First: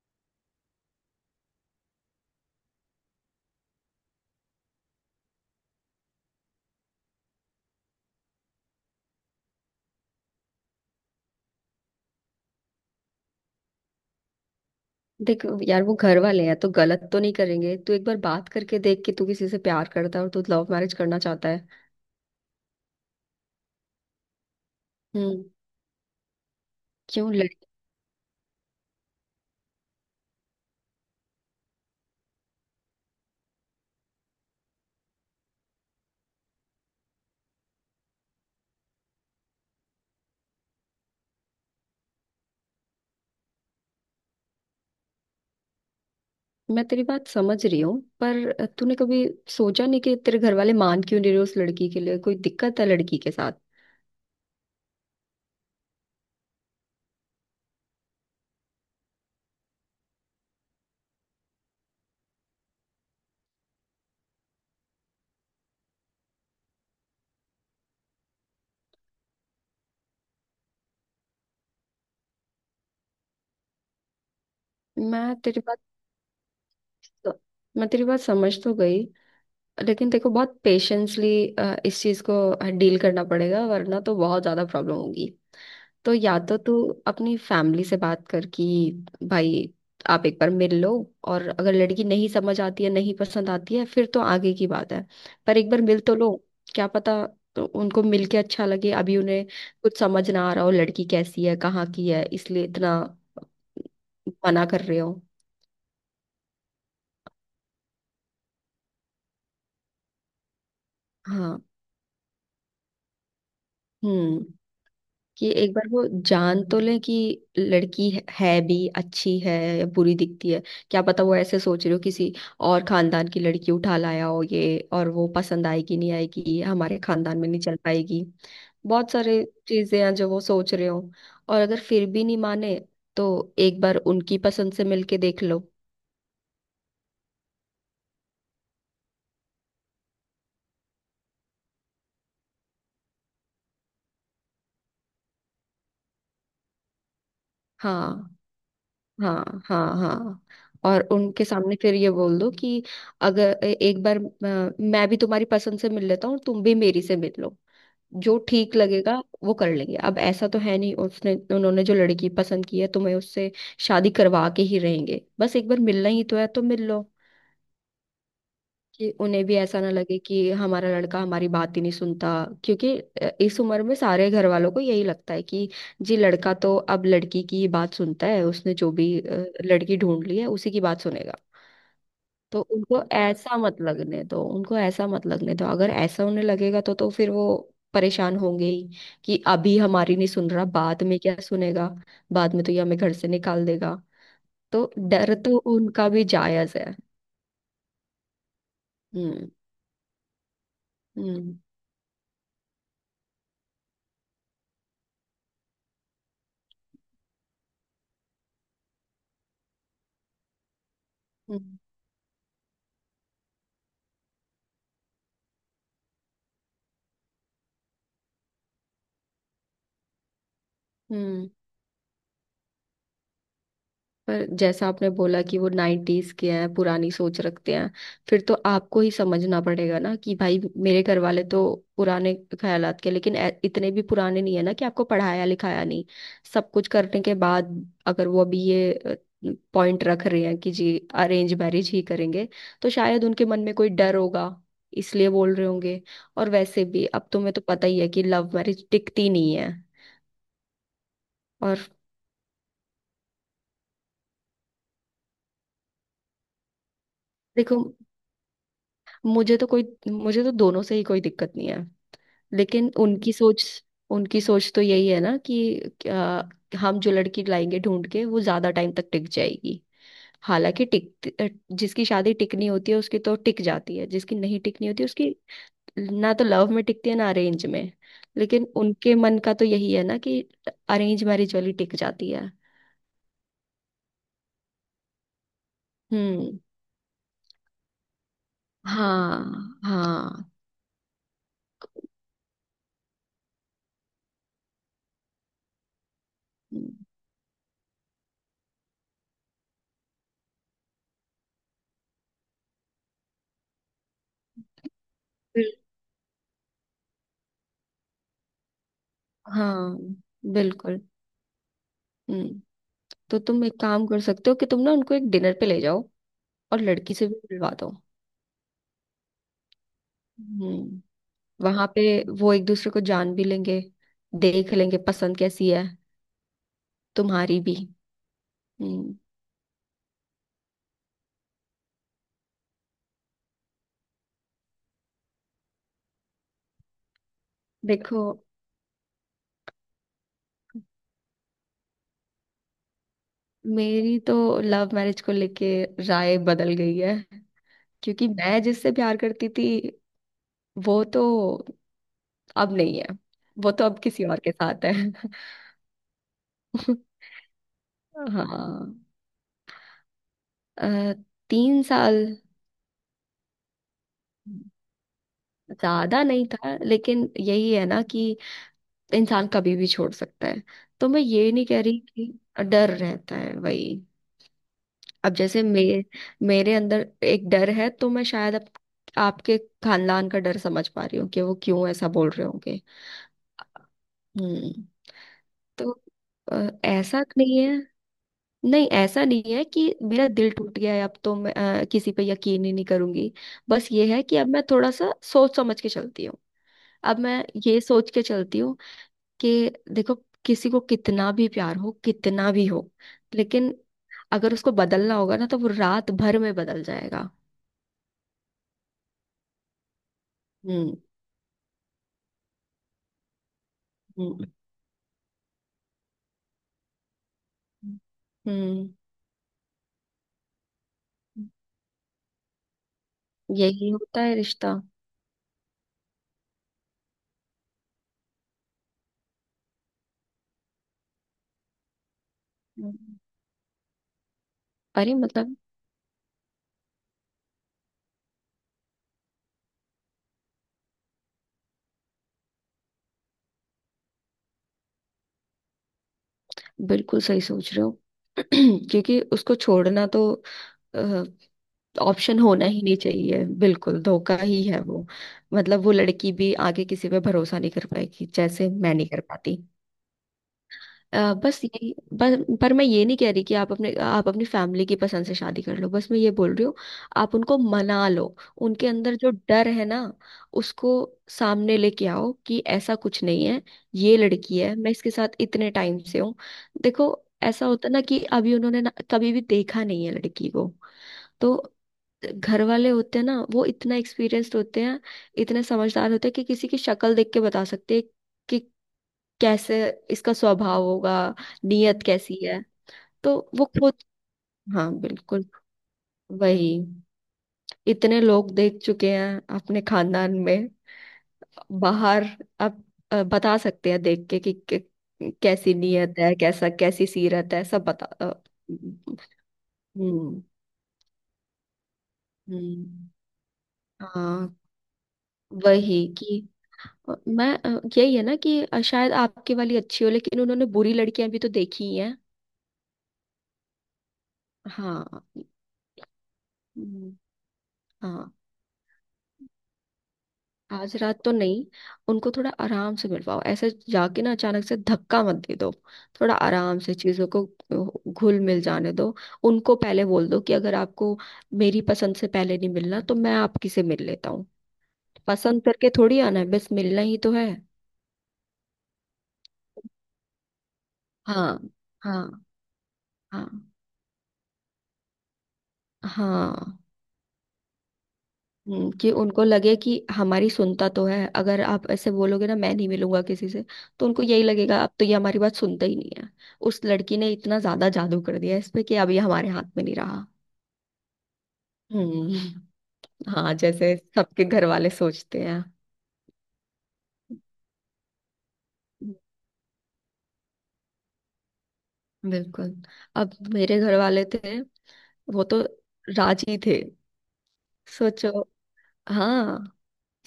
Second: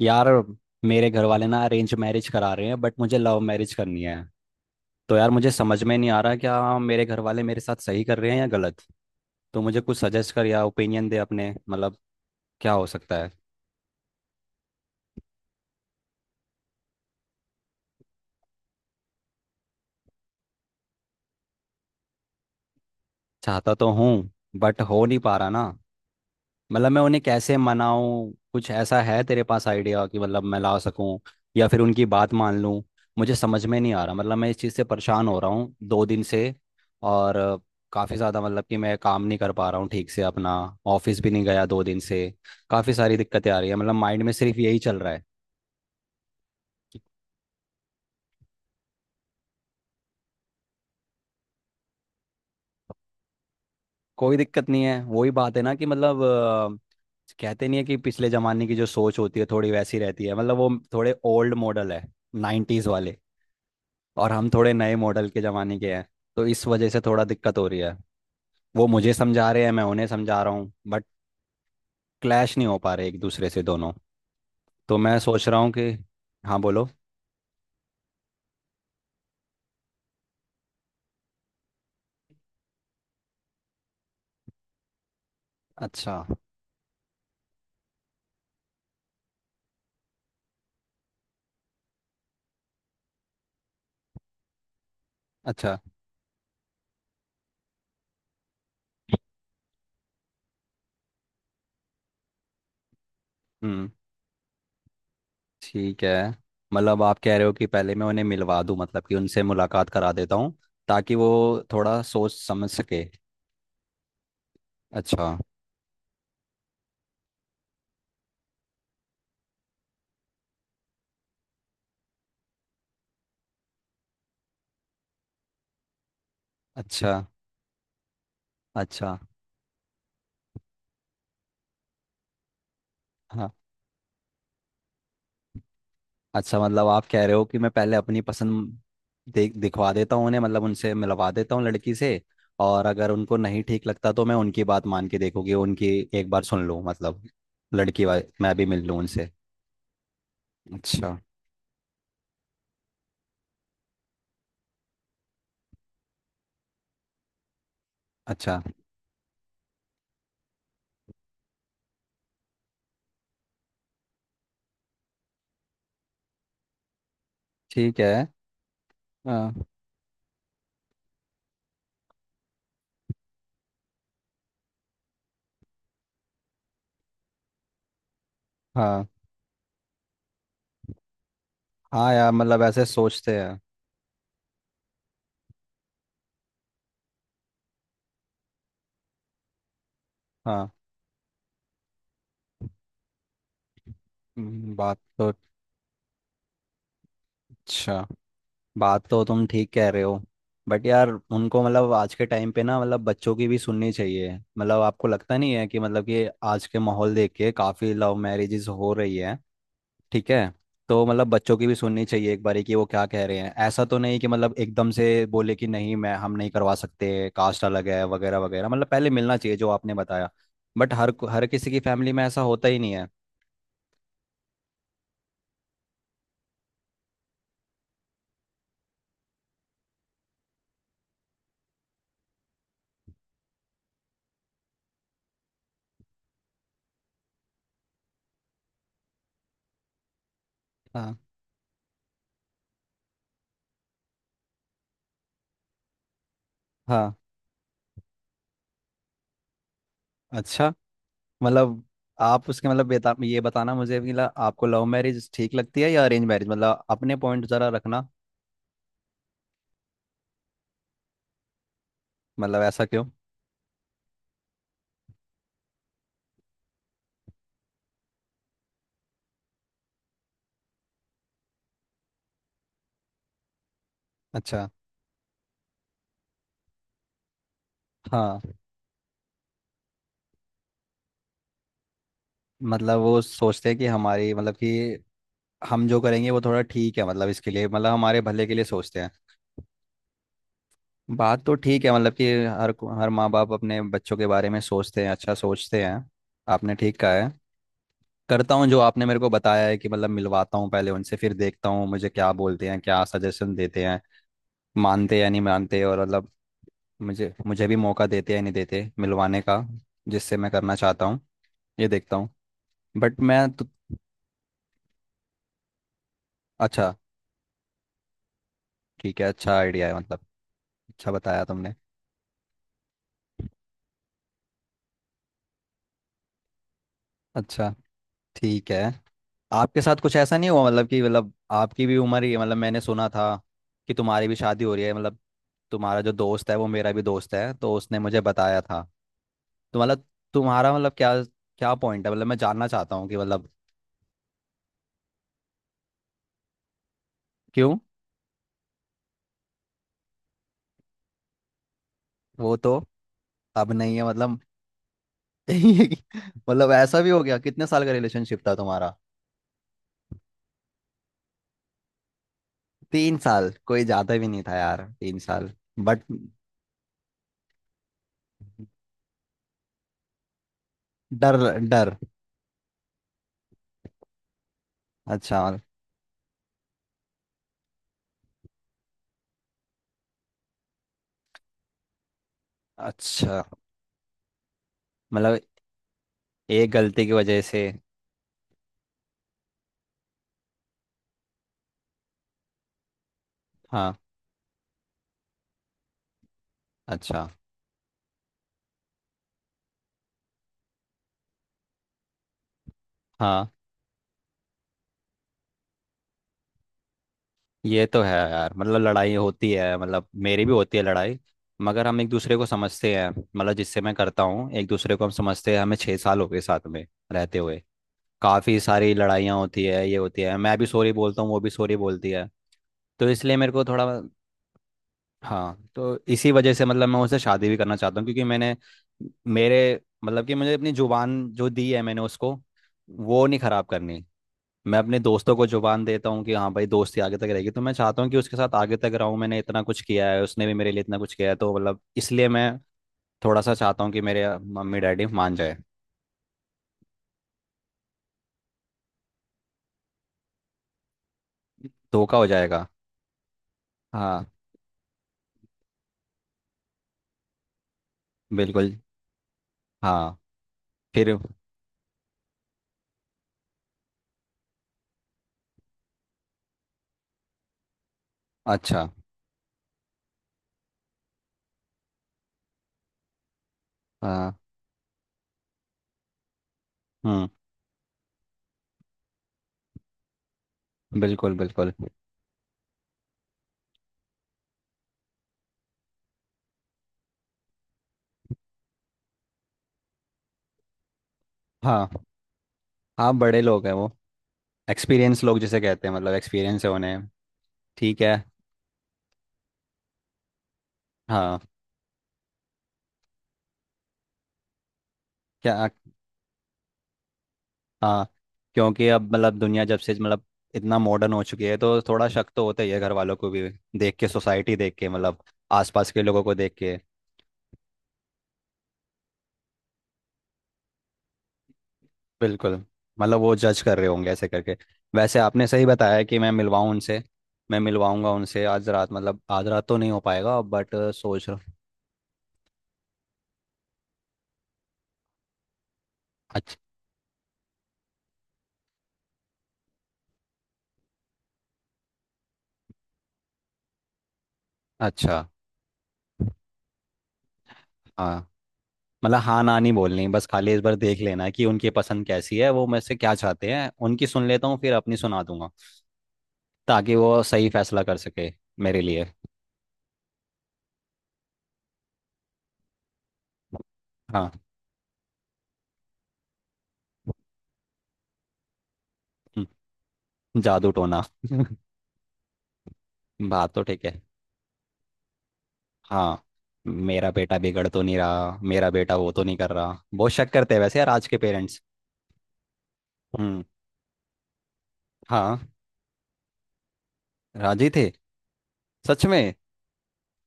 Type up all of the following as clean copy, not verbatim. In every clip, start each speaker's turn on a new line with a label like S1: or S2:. S1: यार, मेरे घर वाले ना अरेंज मैरिज करा रहे हैं बट मुझे लव मैरिज करनी है। तो यार मुझे समझ में नहीं आ रहा क्या मेरे घर वाले मेरे साथ सही कर रहे हैं या गलत। तो मुझे कुछ सजेस्ट कर या ओपिनियन दे अपने, मतलब क्या हो सकता है।
S2: देख यार, वो घर वाले हैं तो गलत तो नहीं करेंगे। तू एक बार बात करके देख कि तू किसी से प्यार करता है और तू लव मैरिज करना चाहता है।
S1: चाहता तो हूँ बट हो नहीं पा
S2: हम्म।
S1: रहा ना। मतलब मैं उन्हें
S2: क्यों लड़।
S1: कैसे मनाऊं, कुछ ऐसा है तेरे पास आइडिया कि मतलब मैं ला सकूं या फिर उनकी बात मान लूं। मुझे समझ में नहीं आ रहा, मतलब मैं इस चीज़ से परेशान हो रहा हूँ 2 दिन से। और काफ़ी ज़्यादा मतलब कि मैं काम नहीं कर पा रहा हूँ ठीक से अपना। ऑफिस भी नहीं गया 2 दिन से। काफ़ी सारी दिक्कतें आ रही है, मतलब माइंड में सिर्फ यही चल रहा है।
S2: मैं तेरी बात समझ रही हूँ। पर तूने कभी सोचा नहीं कि तेरे घर वाले मान क्यों नहीं रहे? उस लड़की के लिए कोई दिक्कत है? लड़की के साथ?
S1: कोई दिक्कत नहीं है, वही बात है ना कि मतलब कहते नहीं है कि पिछले जमाने की जो सोच होती है थोड़ी वैसी रहती है। मतलब वो थोड़े ओल्ड मॉडल है, 90s वाले, और हम थोड़े नए मॉडल के ज़माने के हैं। तो इस वजह से थोड़ा दिक्कत हो रही है। वो मुझे समझा रहे हैं, मैं उन्हें समझा रहा हूँ, बट क्लैश नहीं हो पा रहे एक दूसरे से दोनों। तो मैं
S2: मैं
S1: सोच रहा
S2: तेरी
S1: हूँ
S2: बात
S1: कि हाँ बोलो।
S2: मैं तेरी बात समझ तो गई, लेकिन देखो, बहुत पेशेंसली इस चीज को डील करना पड़ेगा वरना तो बहुत ज्यादा प्रॉब्लम होगी। तो
S1: अच्छा।
S2: या तो तू अपनी फैमिली से बात कर कि भाई, आप एक बार मिल लो। और अगर लड़की नहीं समझ आती है, नहीं पसंद आती है, फिर तो आगे की बात है। पर एक
S1: अच्छा।
S2: बार मिल तो लो। क्या पता तो उनको मिल के अच्छा लगे। अभी उन्हें कुछ समझ ना आ रहा हो लड़की कैसी है, कहाँ की है, इसलिए इतना
S1: हम्म।
S2: मना कर रहे हो।
S1: ठीक है, मतलब आप कह रहे हो कि पहले मैं उन्हें मिलवा दूँ, मतलब कि उनसे मुलाकात करा देता हूँ ताकि वो
S2: हाँ।
S1: थोड़ा सोच समझ सके।
S2: हम्म।
S1: अच्छा।
S2: कि एक बार वो जान तो लें कि लड़की है भी अच्छी है या बुरी दिखती है। क्या पता वो ऐसे सोच रहे हो किसी और खानदान की लड़की उठा लाया हो ये, और वो पसंद आएगी नहीं आएगी, हमारे
S1: अच्छा।
S2: खानदान में नहीं चल पाएगी। बहुत
S1: अच्छा।
S2: सारे चीजें हैं जो वो सोच रहे हो। और अगर फिर भी नहीं माने तो
S1: हाँ।
S2: एक बार उनकी पसंद से मिलके देख लो।
S1: अच्छा, मतलब आप कह रहे हो कि मैं पहले अपनी पसंद देख दिखवा देता हूँ उन्हें, मतलब उनसे मिलवा देता हूँ लड़की से, और अगर उनको नहीं ठीक लगता तो मैं उनकी बात मान के देखूंगी, उनकी एक बार सुन लूँ, मतलब लड़की वाले
S2: हाँ,
S1: मैं भी मिल लूँ उनसे।
S2: हाँ, हाँ, हाँ। और
S1: अच्छा।
S2: उनके सामने फिर ये बोल दो कि अगर एक बार मैं भी तुम्हारी पसंद से मिल लेता हूँ, तुम भी मेरी से मिल लो। जो
S1: अच्छा।
S2: ठीक लगेगा वो कर लेंगे। अब ऐसा तो है नहीं उसने उन्होंने जो लड़की पसंद की है तुम्हें उससे शादी करवा के ही रहेंगे। बस एक बार मिलना ही तो है तो मिल लो।
S1: ठीक है।
S2: कि उन्हें
S1: हाँ,
S2: भी ऐसा ना लगे कि हमारा लड़का हमारी बात ही नहीं सुनता। क्योंकि इस उम्र में सारे घर वालों को यही लगता है कि जी लड़का तो अब लड़की की ही बात सुनता है, उसने जो
S1: हाँ,
S2: भी लड़की ढूंढ ली है उसी की बात सुनेगा।
S1: हाँ, यार
S2: तो
S1: मतलब ऐसे
S2: उनको
S1: सोचते
S2: ऐसा
S1: हैं।
S2: मत लगने दो। उनको ऐसा मत लगने दो। अगर ऐसा उन्हें लगेगा तो फिर वो परेशान होंगे ही कि अभी हमारी नहीं सुन रहा
S1: हाँ।
S2: बाद में क्या सुनेगा। बाद में तो ये हमें घर से निकाल देगा।
S1: हम्म,
S2: तो
S1: बात तो
S2: डर तो उनका भी जायज है।
S1: अच्छा, बात तो तुम
S2: हम्म।
S1: ठीक कह रहे हो। बट यार,
S2: हम्म।
S1: उनको मतलब आज के टाइम पे ना, मतलब बच्चों की भी सुननी चाहिए। मतलब आपको लगता नहीं है कि मतलब कि आज के माहौल देख के काफ़ी लव मैरिजेस हो रही है। ठीक है। तो मतलब बच्चों की भी
S2: हम्म।
S1: सुननी चाहिए एक बारी कि वो क्या कह रहे हैं, ऐसा तो नहीं कि मतलब एकदम से बोले कि नहीं मैं हम नहीं करवा सकते, कास्ट अलग है, वगैरह वगैरह। मतलब पहले मिलना चाहिए जो आपने बताया। बट हर हर
S2: हम्म।
S1: किसी की फैमिली में ऐसा होता ही नहीं है।
S2: पर जैसा आपने बोला कि वो नाइन्टीज के हैं, पुरानी सोच रखते हैं, फिर तो आपको ही समझना पड़ेगा ना कि भाई मेरे घर वाले तो पुराने ख्यालात के, लेकिन इतने भी पुराने नहीं है ना कि आपको पढ़ाया लिखाया नहीं। सब कुछ करने के बाद अगर वो अभी ये पॉइंट रख रहे हैं कि जी
S1: हाँ।
S2: अरेंज मैरिज ही करेंगे, तो शायद उनके मन में कोई डर होगा इसलिए बोल रहे होंगे। और वैसे भी
S1: हाँ।
S2: अब तुम्हें तो पता ही है कि लव मैरिज टिकती नहीं है।
S1: अच्छा,
S2: और
S1: मतलब आप उसके मतलब ये बताना मुझे कि मतलब आपको लव मैरिज ठीक लगती है या अरेंज मैरिज, मतलब अपने पॉइंट जरा
S2: देखो,
S1: रखना।
S2: मुझे तो कोई मुझे तो दोनों से ही कोई दिक्कत नहीं है।
S1: मतलब ऐसा
S2: लेकिन
S1: क्यों।
S2: उनकी सोच तो यही है ना कि हम जो लड़की लाएंगे ढूंढ के वो ज्यादा टाइम तक टिक जाएगी। हालांकि जिसकी शादी टिकनी होती है उसकी तो टिक जाती है, जिसकी नहीं
S1: अच्छा।
S2: टिकनी होती उसकी ना तो लव में टिकती है ना अरेंज में।
S1: हाँ।
S2: लेकिन उनके मन का तो यही है ना कि अरेंज मैरिज वाली टिक जाती है।
S1: मतलब वो सोचते हैं कि हमारी, मतलब कि हम जो करेंगे वो
S2: हम्म।
S1: थोड़ा ठीक है, मतलब इसके लिए, मतलब हमारे भले के लिए सोचते हैं।
S2: हाँ, हाँ,
S1: बात तो ठीक है, मतलब कि हर माँ बाप अपने बच्चों के बारे में सोचते हैं, अच्छा सोचते हैं। आपने ठीक कहा है। करता हूँ जो आपने मेरे को बताया है कि मतलब मिलवाता हूँ पहले उनसे, फिर देखता हूँ मुझे क्या बोलते हैं, क्या सजेशन देते हैं, मानते हैं या नहीं
S2: बिल-
S1: मानते, और मतलब मुझे मुझे भी मौका देते या नहीं देते मिलवाने का,
S2: हाँ,
S1: जिससे मैं करना
S2: बिल्कुल।
S1: चाहता हूँ, ये देखता हूँ।
S2: हम्म।
S1: बट
S2: तो
S1: मैं तो।
S2: तुम एक काम कर सकते हो कि तुम ना उनको एक डिनर पे ले जाओ और
S1: अच्छा।
S2: लड़की से भी मिलवा दो।
S1: ठीक है, अच्छा आइडिया है मतलब।
S2: हम्म।
S1: अच्छा बताया तुमने।
S2: वहां पे वो एक दूसरे को जान भी लेंगे, देख लेंगे पसंद कैसी है तुम्हारी
S1: अच्छा।
S2: भी।
S1: ठीक है।
S2: हम्म।
S1: आपके साथ कुछ ऐसा नहीं हुआ, मतलब कि मतलब आपकी भी उम्र ही है, मतलब मैंने सुना था कि तुम्हारी भी शादी हो रही है, मतलब तुम्हारा जो दोस्त है वो मेरा भी दोस्त है, तो उसने मुझे
S2: देखो,
S1: बताया था। तो मतलब तुम्हारा मतलब क्या क्या पॉइंट है, मतलब मैं जानना चाहता हूँ कि मतलब।
S2: मेरी तो लव मैरिज को लेके राय बदल गई है।
S1: क्यों।
S2: क्योंकि मैं जिससे प्यार करती थी वो तो
S1: वो तो
S2: अब नहीं है। वो
S1: अब
S2: तो
S1: नहीं
S2: अब
S1: है
S2: किसी और
S1: मतलब।
S2: के साथ है।
S1: मतलब ऐसा भी हो गया, कितने साल का रिलेशनशिप था
S2: हाँ।
S1: तुम्हारा।
S2: अ, 3 साल।
S1: 3 साल कोई ज्यादा भी नहीं था यार, तीन साल। बट
S2: ज्यादा नहीं था, लेकिन यही है ना कि इंसान कभी भी छोड़ सकता है। तो मैं
S1: डर।
S2: ये नहीं कह
S1: डर।
S2: रही, कि डर रहता है वही। अब
S1: अच्छा।
S2: जैसे मे मेरे अंदर एक डर है तो मैं शायद अब आपके खानदान का डर समझ पा रही हूँ कि वो क्यों ऐसा बोल रहे होंगे।
S1: अच्छा,
S2: हम्म।
S1: मतलब
S2: तो
S1: एक गलती की
S2: ऐसा
S1: वजह
S2: नहीं
S1: से।
S2: है। नहीं, ऐसा नहीं है कि मेरा दिल टूट गया है अब तो मैं किसी पे यकीन ही नहीं करूंगी। बस
S1: हाँ।
S2: ये है कि अब मैं थोड़ा सा सोच समझ के चलती हूँ। अब
S1: अच्छा।
S2: मैं ये सोच के चलती हूँ कि देखो, किसी को कितना भी प्यार हो, कितना भी हो,
S1: हाँ,
S2: लेकिन अगर उसको बदलना होगा ना तो वो रात भर में बदल जाएगा।
S1: ये तो है यार, मतलब लड़ाई होती है, मतलब मेरी भी होती है
S2: हम्म।
S1: लड़ाई, मगर हम एक दूसरे को समझते हैं, मतलब जिससे मैं करता
S2: हम्म।
S1: हूँ एक दूसरे को हम समझते हैं, हमें 6 साल हो गए साथ में रहते हुए। काफ़ी
S2: हम्म।
S1: सारी लड़ाइयाँ होती है, ये होती है, मैं भी सॉरी बोलता हूँ, वो भी सॉरी बोलती है। तो इसलिए मेरे को थोड़ा।
S2: यही होता है रिश्ता।
S1: हाँ, तो इसी वजह से मतलब मैं उससे शादी भी करना चाहता हूँ, क्योंकि मैंने मेरे, मतलब कि मुझे अपनी जुबान जो दी है मैंने उसको,
S2: हम्म।
S1: वो नहीं खराब करनी। मैं अपने
S2: अरे,
S1: दोस्तों को
S2: मतलब
S1: जुबान देता हूँ कि हाँ भाई, दोस्ती आगे तक रहेगी, तो मैं चाहता हूँ कि उसके साथ आगे तक रहूँ। मैंने इतना कुछ किया है, उसने भी मेरे लिए इतना कुछ किया है, तो मतलब इसलिए मैं थोड़ा सा चाहता हूँ कि मेरे मम्मी डैडी मान जाए।
S2: बिल्कुल सही सोच रहे हो। क्योंकि उसको छोड़ना तो
S1: धोखा हो
S2: ऑप्शन होना
S1: जाएगा।
S2: ही नहीं चाहिए। बिल्कुल
S1: हाँ।
S2: धोखा ही है वो। मतलब वो लड़की भी आगे किसी पे भरोसा नहीं कर पाएगी जैसे
S1: बिल्कुल।
S2: मैं नहीं कर पाती।
S1: हाँ। फिर।
S2: बस यही। बस। पर मैं ये नहीं कह रही कि आप अपने आप अपनी फैमिली की पसंद से शादी कर लो, बस मैं ये बोल रही हूँ आप उनको मना लो। उनके
S1: अच्छा।
S2: अंदर जो डर है ना उसको सामने लेके आओ कि ऐसा कुछ नहीं है। ये
S1: हाँ।
S2: लड़की है, मैं इसके साथ इतने टाइम से हूँ। देखो,
S1: हम्म।
S2: ऐसा होता ना कि अभी उन्होंने ना कभी भी देखा नहीं है लड़की को।
S1: बिल्कुल,
S2: तो
S1: बिल्कुल।
S2: घर वाले होते हैं ना, वो इतना एक्सपीरियंस्ड होते हैं, इतने समझदार होते हैं कि किसी की शक्ल देख के बता सकते हैं कि कैसे इसका स्वभाव होगा,
S1: हाँ।
S2: नीयत कैसी है।
S1: हाँ
S2: तो
S1: बड़े
S2: वो
S1: लोग हैं वो।
S2: खुद। हाँ,
S1: एक्सपीरियंस लोग
S2: बिल्कुल।
S1: जिसे कहते हैं, मतलब एक्सपीरियंस है
S2: वही
S1: उन्हें। ठीक है।
S2: इतने लोग देख चुके हैं अपने खानदान में,
S1: हाँ।
S2: बाहर। अब बता सकते हैं देख के कि
S1: क्या।
S2: कैसी नीयत है, कैसा कैसी सीरत है, सब
S1: हाँ
S2: बता।
S1: क्योंकि अब मतलब दुनिया जब से मतलब
S2: हम्म।
S1: इतना मॉडर्न हो चुकी है तो थोड़ा शक तो होता ही है घर
S2: हम्म।
S1: वालों को भी, देख के,
S2: हाँ।
S1: सोसाइटी देख के, मतलब आसपास के
S2: वही
S1: लोगों को
S2: कि
S1: देख के।
S2: अ, मैं अ, यही है ना कि शायद आपकी वाली अच्छी हो लेकिन उन्होंने बुरी लड़कियां भी तो देखी ही हैं।
S1: बिल्कुल। मतलब वो जज कर रहे होंगे ऐसे करके। वैसे
S2: हाँ।
S1: आपने सही बताया कि मैं मिलवाऊँ उनसे।
S2: हम्म,
S1: मैं मिलवाऊंगा
S2: हाँ।
S1: उनसे आज रात, मतलब आज रात तो नहीं हो पाएगा बट
S2: आज रात
S1: सोच
S2: तो
S1: रहा।
S2: नहीं। उनको थोड़ा आराम से मिलवाओ। ऐसे जाके ना अचानक से धक्का मत दे दो। थोड़ा
S1: अच्छा।
S2: आराम से चीजों को घुल मिल जाने दो। उनको पहले बोल दो कि अगर आपको मेरी पसंद से पहले नहीं मिलना तो मैं आपकी से मिल लेता हूँ।
S1: अच्छा।
S2: पसंद करके थोड़ी आना है, बस मिलना ही तो है।
S1: हाँ। मतलब हाँ ना नहीं बोलनी, बस खाली इस बार देख लेना कि
S2: हाँ,
S1: उनकी पसंद
S2: हाँ,
S1: कैसी है, वो मेरे से क्या
S2: हाँ,
S1: चाहते हैं, उनकी सुन लेता हूँ फिर अपनी सुना दूंगा।
S2: हाँ।
S1: ताकि वो सही फैसला कर सके मेरे लिए।
S2: कि उनको लगे कि हमारी सुनता तो है। अगर आप ऐसे बोलोगे ना मैं नहीं मिलूंगा किसी से, तो उनको
S1: हाँ।
S2: यही लगेगा अब तो ये हमारी बात सुनता ही नहीं है। उस लड़की ने इतना ज्यादा जादू कर दिया इस पे कि अब ये हमारे
S1: हम्म।
S2: हाथ में नहीं रहा।
S1: जादू टोना
S2: हम्म।
S1: बात
S2: हाँ,
S1: तो ठीक
S2: जैसे
S1: है।
S2: सबके घर वाले सोचते हैं।
S1: हाँ। मेरा बेटा बिगड़ तो नहीं रहा, मेरा बेटा वो तो नहीं कर रहा, बहुत शक करते हैं वैसे यार आज के पेरेंट्स।
S2: बिल्कुल। अब
S1: हम्म।
S2: मेरे घर वाले थे
S1: हाँ।
S2: वो तो राजी थे।
S1: राजी थे।
S2: सोचो।
S1: सच में।
S2: हाँ।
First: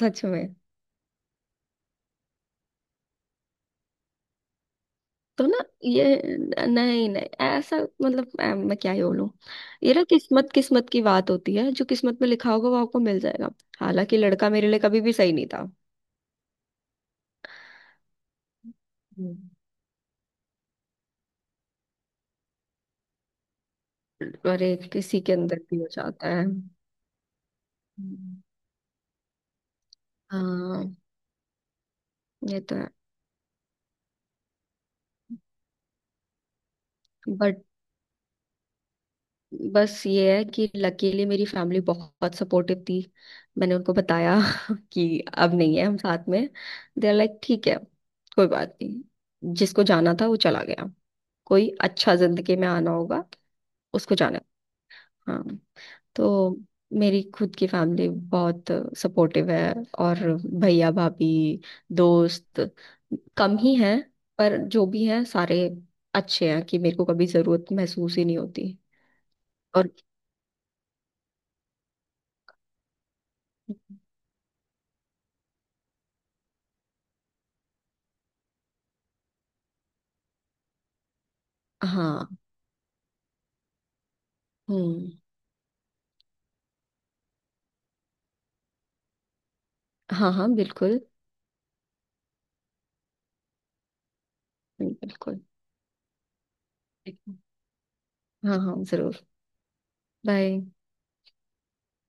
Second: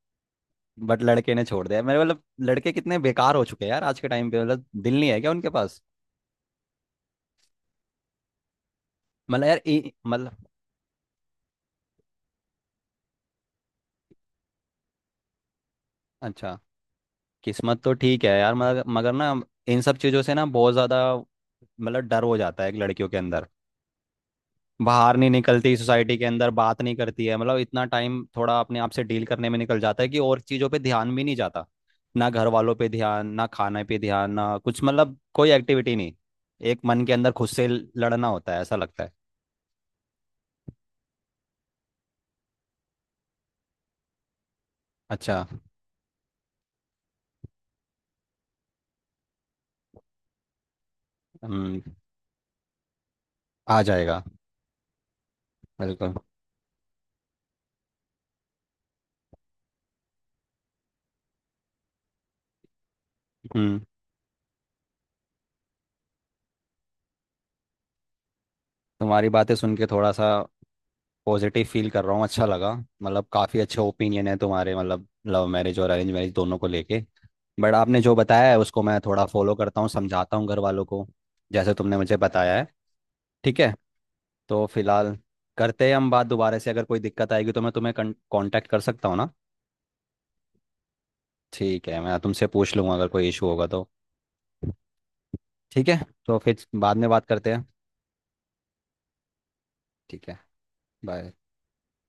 S2: सच में।
S1: बट लड़के ने छोड़ दिया मेरे, मतलब लड़के कितने बेकार हो चुके हैं यार आज के टाइम पे, मतलब दिल नहीं है क्या
S2: तो
S1: उनके
S2: ना।
S1: पास।
S2: ये नहीं, नहीं, ऐसा मतलब मैं क्या ही बोलूं।
S1: मतलब यार
S2: ये ना
S1: मतलब।
S2: किस्मत किस्मत की बात होती है। जो किस्मत में लिखा होगा वो आपको मिल जाएगा। हालांकि लड़का मेरे लिए कभी भी सही नहीं था।
S1: अच्छा। किस्मत तो ठीक है यार, मगर मगर ना
S2: हम्म,
S1: इन सब चीज़ों से ना बहुत ज़्यादा मतलब डर हो जाता है एक लड़कियों के अंदर।
S2: अरे,
S1: बाहर
S2: किसी
S1: नहीं
S2: के अंदर
S1: निकलती,
S2: भी हो
S1: सोसाइटी के
S2: जाता है।
S1: अंदर बात नहीं करती है, मतलब इतना टाइम
S2: हम्म।
S1: थोड़ा अपने आप से डील करने में निकल जाता है कि और चीज़ों पे
S2: हाँ।
S1: ध्यान भी नहीं जाता। ना घर
S2: ये
S1: वालों
S2: तो
S1: पे
S2: है।
S1: ध्यान, ना खाने पे ध्यान, ना कुछ, मतलब कोई एक्टिविटी नहीं। एक मन के अंदर खुद
S2: बट,
S1: से लड़ना होता है, ऐसा लगता है।
S2: बस ये है कि लकीली मेरी फैमिली बहुत सपोर्टिव थी। मैंने उनको बताया कि
S1: अच्छा।
S2: अब नहीं है हम साथ में। दे आर लाइक ठीक है। कोई बात नहीं, जिसको जाना था वो चला गया, कोई
S1: हम्म।
S2: अच्छा जिंदगी में आना होगा
S1: आ
S2: उसको
S1: जाएगा।
S2: जाना। हाँ।
S1: बिल्कुल।
S2: तो मेरी खुद की फैमिली बहुत सपोर्टिव है। और भैया भाभी, दोस्त कम ही
S1: हम्म।
S2: हैं, पर जो भी हैं सारे अच्छे हैं कि मेरे को कभी जरूरत महसूस ही नहीं होती।
S1: तुम्हारी बातें सुन के
S2: और
S1: थोड़ा सा पॉजिटिव फील कर रहा हूँ, अच्छा लगा, मतलब काफ़ी अच्छे ओपिनियन है तुम्हारे मतलब लव मैरिज और अरेंज मैरिज दोनों को लेके। बट आपने जो बताया है उसको मैं थोड़ा फॉलो करता हूँ, समझाता हूँ घर वालों को, जैसे तुमने मुझे
S2: हाँ।
S1: बताया है। ठीक है। तो
S2: हम्म।
S1: फिलहाल करते हैं हम बात दोबारा से, अगर कोई दिक्कत आएगी तो मैं तुम्हें कांटेक्ट कर सकता हूँ ना।
S2: हाँ, हाँ, बिल्कुल,
S1: ठीक है, मैं तुमसे पूछ लूँगा अगर कोई इशू होगा तो।
S2: बिल्कुल।
S1: ठीक है। तो फिर बाद में बात करते हैं।
S2: हाँ, हाँ, जरूर।
S1: ठीक है।
S2: बाय।
S1: बाय।